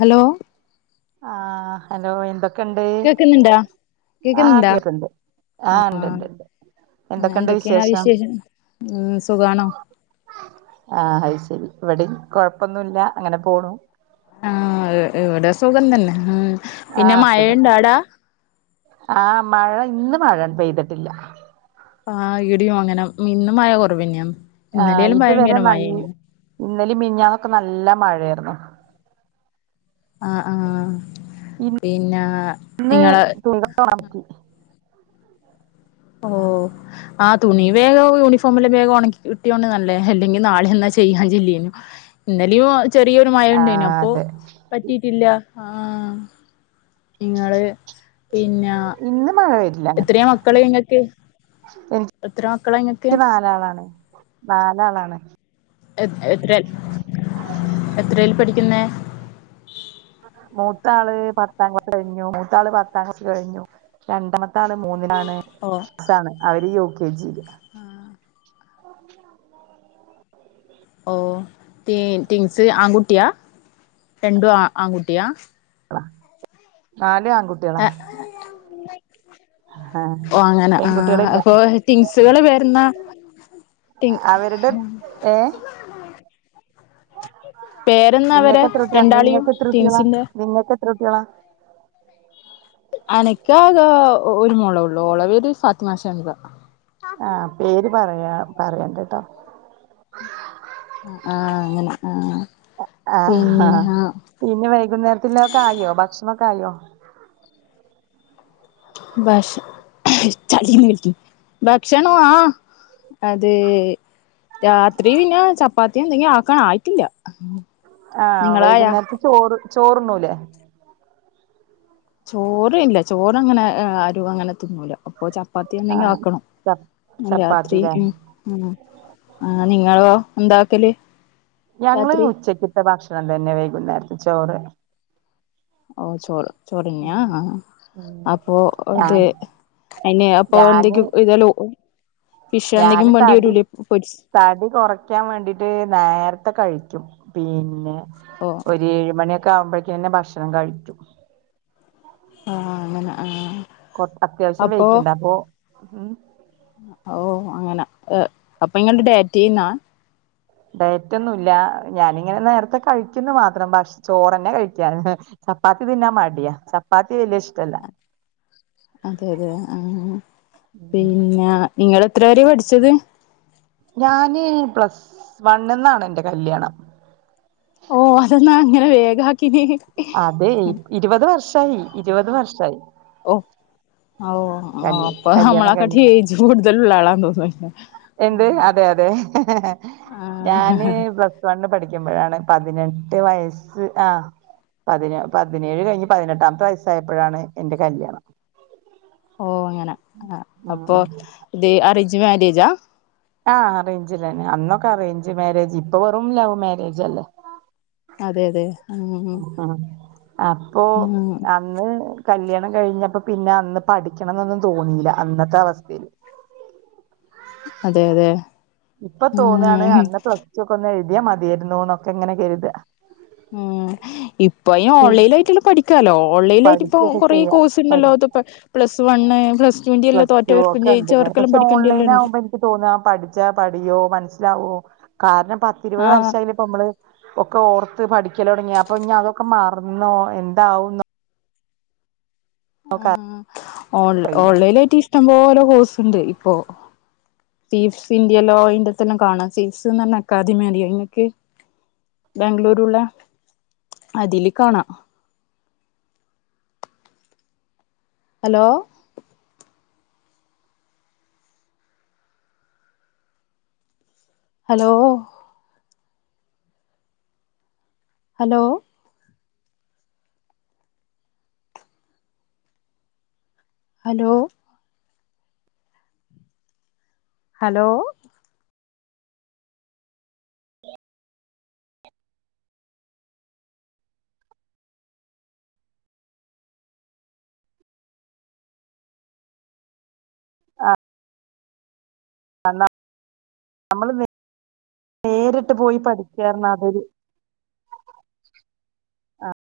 hello ആഹ് hello എന്തൊ കേക്കുന്നുണ്ടാ ആഹ് കേക്കുന്നുണ്ടാ കേട്ടുണ്ട് ആഹ് ഉണ്ട്ണ്ട്ണ്ട് ആഹ് എന്തൊക്കെയാണ് വിശേഷം സുഖമാണോ ആഹ് ഹൈശരി ഇവിടെ കൊഴപ്പൊന്നുമല്ല അങ്ങനെ പോണു ആഹ് ഇവിടെ അസുഖം തന്നെ പിന്നെ ആഹ് മഴയുണ്ടാടാ ആഹ് മഴ ഇന്ന് മഴ പെയ്തിട്ടില്ല ആ ഇടിയും അങ്ങനെ ഇന്നും മഴ കുറവന്നെ ഇന്നലൊലും ഭയങ്കര മഴ ഇന്നലെ മിനിഞ്ഞാന്നൊക്കെ നല്ല മഴയായിരുന്നു ആഹ് ആഹ് പിന്നെ ഇന്ന് നിങ്ങള് [unintelligible] ഓ ആഹ് തുണി വേഗം യൂണിഫോമല്ലാം വേഗം ഉണക്കി കിട്ടിയോണ്ട് നല്ലേ അല്ലെങ്കിൽ നാളെ എന്നാ ചെയ്യാൻ ചെല്ലേനു ഇന്നലും ചെറിയൊരു മഴ ഉണ്ടേനു ആഹ് അപ്പൊ അതെ പറ്റിട്ടില്ല ആഹ് നിങ്ങള് പിന്നെ ഇന്ന് മഴ വരില്ല എത്രയാ മക്കള് ഇങ്ങക്ക് എത്ര മക്കളാ ഇങ്ങക്ക് എ നാലാളാണ് നാലാളാണ് എ എത്ര എത്രൽ പഠിക്കുന്നേ മൂത്താള് പത്താം ക്ലാസ്സ്‌ കഴിഞ്ഞു മൂത്താള് പത്താം ക്ലാസ്സ്‌ കഴിഞ്ഞു രണ്ടാമത്തെ മൂന്നിലാണ് [unintelligible] യുകെജിൽ ആഹ് ഓ തി തിങ്സ് ആൺകുട്ടിയാ രണ്ടും ആൺകുട്ടിയാ നാല് ആൺകുട്ടിയളാ ആഹ് ഓഹ് അങ്ങനെ പെൺകുട്ടികളില്ല ആഹ് തിങ്സുകൾ വരുന്നാ അവരുടെ ഏഹ് പേരന്ന് അവരെ നിങ്ങൾക്ക് എത്ര രണ്ടാളിയും ട്വിൻസിന്റെ ത്രേ കുട്ട്യളാ അനക്ക് ആകെ ഒരു മോളള്ളു ഓള പേര് [unintelligible] ആഹ് പേര് പറയാ പറയണ്ട ട്ടോ ആഹ് അങ്ങനെ ആഹ് ആഹ് ആ പിന്ന വൈകുന്നേരത്തില്ല ഒക്കെ ആയോ ഭക്ഷണക്കെ ആയോ ഭക്ഷ [unintelligible] ഭക്ഷണ ആഹ് അതെ രാത്രി പിന്നെ ചപ്പാത്തി എന്തെങ്കും ആക്കാൻ ആയിട്ടില്ല ആഹ് നിങ്ങളായാ വൈകുന്നേരത്തെ ചോറ് ചോറ്ണ്ണൂലേ ചോറ് ഇല്ല ചോറ് അങ്ങനെ അരും അങ്ങനെ തിന്നൂല അപ്പൊ പത്തിയന്തെങ്കി ആഹ് ആക്കണം ച രാത്രി ചപ്പാത്തില്ലേ ഉം ഉം ആഹ് നിങ്ങളോ എന്താക്കല് ഞങ്ങള് രാത്രി ഉച്ചക്കത്തെ ഭക്ഷണം തന്നെ വൈകുന്നേരത്ത് ചോറ് ഓ ചോറ് ചോറ്ന്യാ ഉം അപ്പൊ ഞാൻ ഇത് അയിന് അപ്പൊ ഞാന് എന്തെക്കും ഇതല്ല ഞാന് തടി പൊരിച്ച് തടി കുറയ്ക്കാൻ വേണ്ടീട്ട് നേരത്തെ കഴിക്കും പിന്നെ ഓ ഒരു ഒരു ഏഴ് മണി ഒക്കെ ആകുമ്പഴേക്കുംന്നെ ഭക്ഷണം കഴിച്ചും ആഹ് അങ്ങനെ ആഹ് അത്യാവശ്യം വെയിറ്റ്ണ്ടോ അപ്പൊ ഉം ഓ അങ്ങനെ ഏ അപ്പൊ ഇങ്ങള് ഡയറ്റ് ചെയ്ന്നാ ഡയറ്റൊന്നുല്ല ഞാനിങ്ങനെ നേരത്തെ കഴിക്കുന്നു മാത്രം പക്ഷെ ചോറന്നെ കഴിക്കാ ചപ്പാത്തി തിന്നാൻ മടിയ ചപ്പാത്തി വല്ല്യ ഇഷ്ടല്ലാ അതെ അതെ ആഹ് പിന്നെ നിങ്ങള് എത്ര വരെ പഠിച്ചത് ഞാന് പ്ലസ് വൺ ന്നാണ് എന്റെ കല്യാണം ഓ അതെന്നാ ഇങ്ങനെ വേഗാക്കിന് അതെ ഇരുപത് വർഷായി ഇരുപത് വർഷമായി ഓ ഓ കല് അപ്പൊ കല്യാണം നമ്മളെ കാട്ടി കഴിഞ്ഞിട്ട് ഏജ് കൂടുതലുള്ള ആളാ തോന്നില്ല എന്ത് അതെ അതെ ആ ഞാന് പ്ലസ് വണ്ണ് പഠിക്കുമ്പോഴാണ് പതിനെട്ട് വയസ്സ് ആ പതിന പതിനേഴ് കഴിഞ്ഞ് പതിനെട്ടാമത്തെ വയസ്സായപ്പോഴാണ് എന്റെ കല്യാണം ഓ അങ്ങനെ ആ അപ്പൊ ഉം ഇത് അറേഞ്ച് മാരേജാ ആ അറേഞ്ചിലന്നെ അന്നൊക്കെ അറേഞ്ച് മാരേജ് ഇപ്പൊ വെറും ലവ് മാരേജ് അല്ലേ അതെ അതെ ഉം അപ്പൊ ഉം അന്ന് കല്യാണം കഴിഞ്ഞപ്പോ പിന്നെ അന്ന് പഠിക്കണം എന്നൊന്നും തോന്നില്ല അന്നത്തെ അവസ്ഥയില് അതെ അതെ ഇപ്പൊ തോന്നാണ് ഉം അന്ന് പ്ലസ് ടൂ ഒക്കെ ഒന്ന് എഴുതിയാ മതിയരുന്നുന്നൊക്കെ ഇങ്ങനെ കരുത ഉം ഇപ്പൊ ഇ ഓൺലൈൻ ആയിട്ടുള്ള പഠിക്കാലോ ഓൺലൈൻ ആയിട്ട് ഇപ്പൊ പഠിക്കൊക്കെ കൊറേ ചെയ്യാ കോഴ്സ് പഠി ഉണ്ടല്ലോ അത്പ്പ പ്ലസ് വണ് പ്ലസ് ടുവിന്റെല്ല പ്ലസ് തോറ്റവർക്കും ജയിച്ചവർക്കെല്ലാം പഠിക്കേണ്ടി ല്ലാം ഉണ്ട് തോന്ന പഠിച്ചാ പഠിയോ മനസ്സിലാവോ കാരണം പത്തിരുപത് ആഹ് വർഷായിലെ നമ്മള് ഒക്കെ ഓർത്ത് പഠിക്കലൊടങ്ങിയ അപ്പൊ ഇനി അതൊക്കെ മറന്നോ എന്താവുന്നോ ആഹ് ഓൺ അറിയില്ല ഓൺലൈൻലായിട്ട് ഇഷ്ടംപോലെ കോഴ്സ്ണ്ട് ഇപ്പൊ സീഫ്സ് ഇന്ത്യല്ലോ അതിന്റെ തന്നെ കാണാം സീഫ്സ് ന്ന പറഞ്ഞ അക്കാദമി അറിയോ ഇങ്ങക്ക് ബാംഗ്ലൂരുള്ള അതില് കാണാം hello hello hello hello hello ആഹ് നമ്മൾ നേ നേരിട്ട് പോയി പഠിക്കറരുന്നു അതൊരു ആഹ്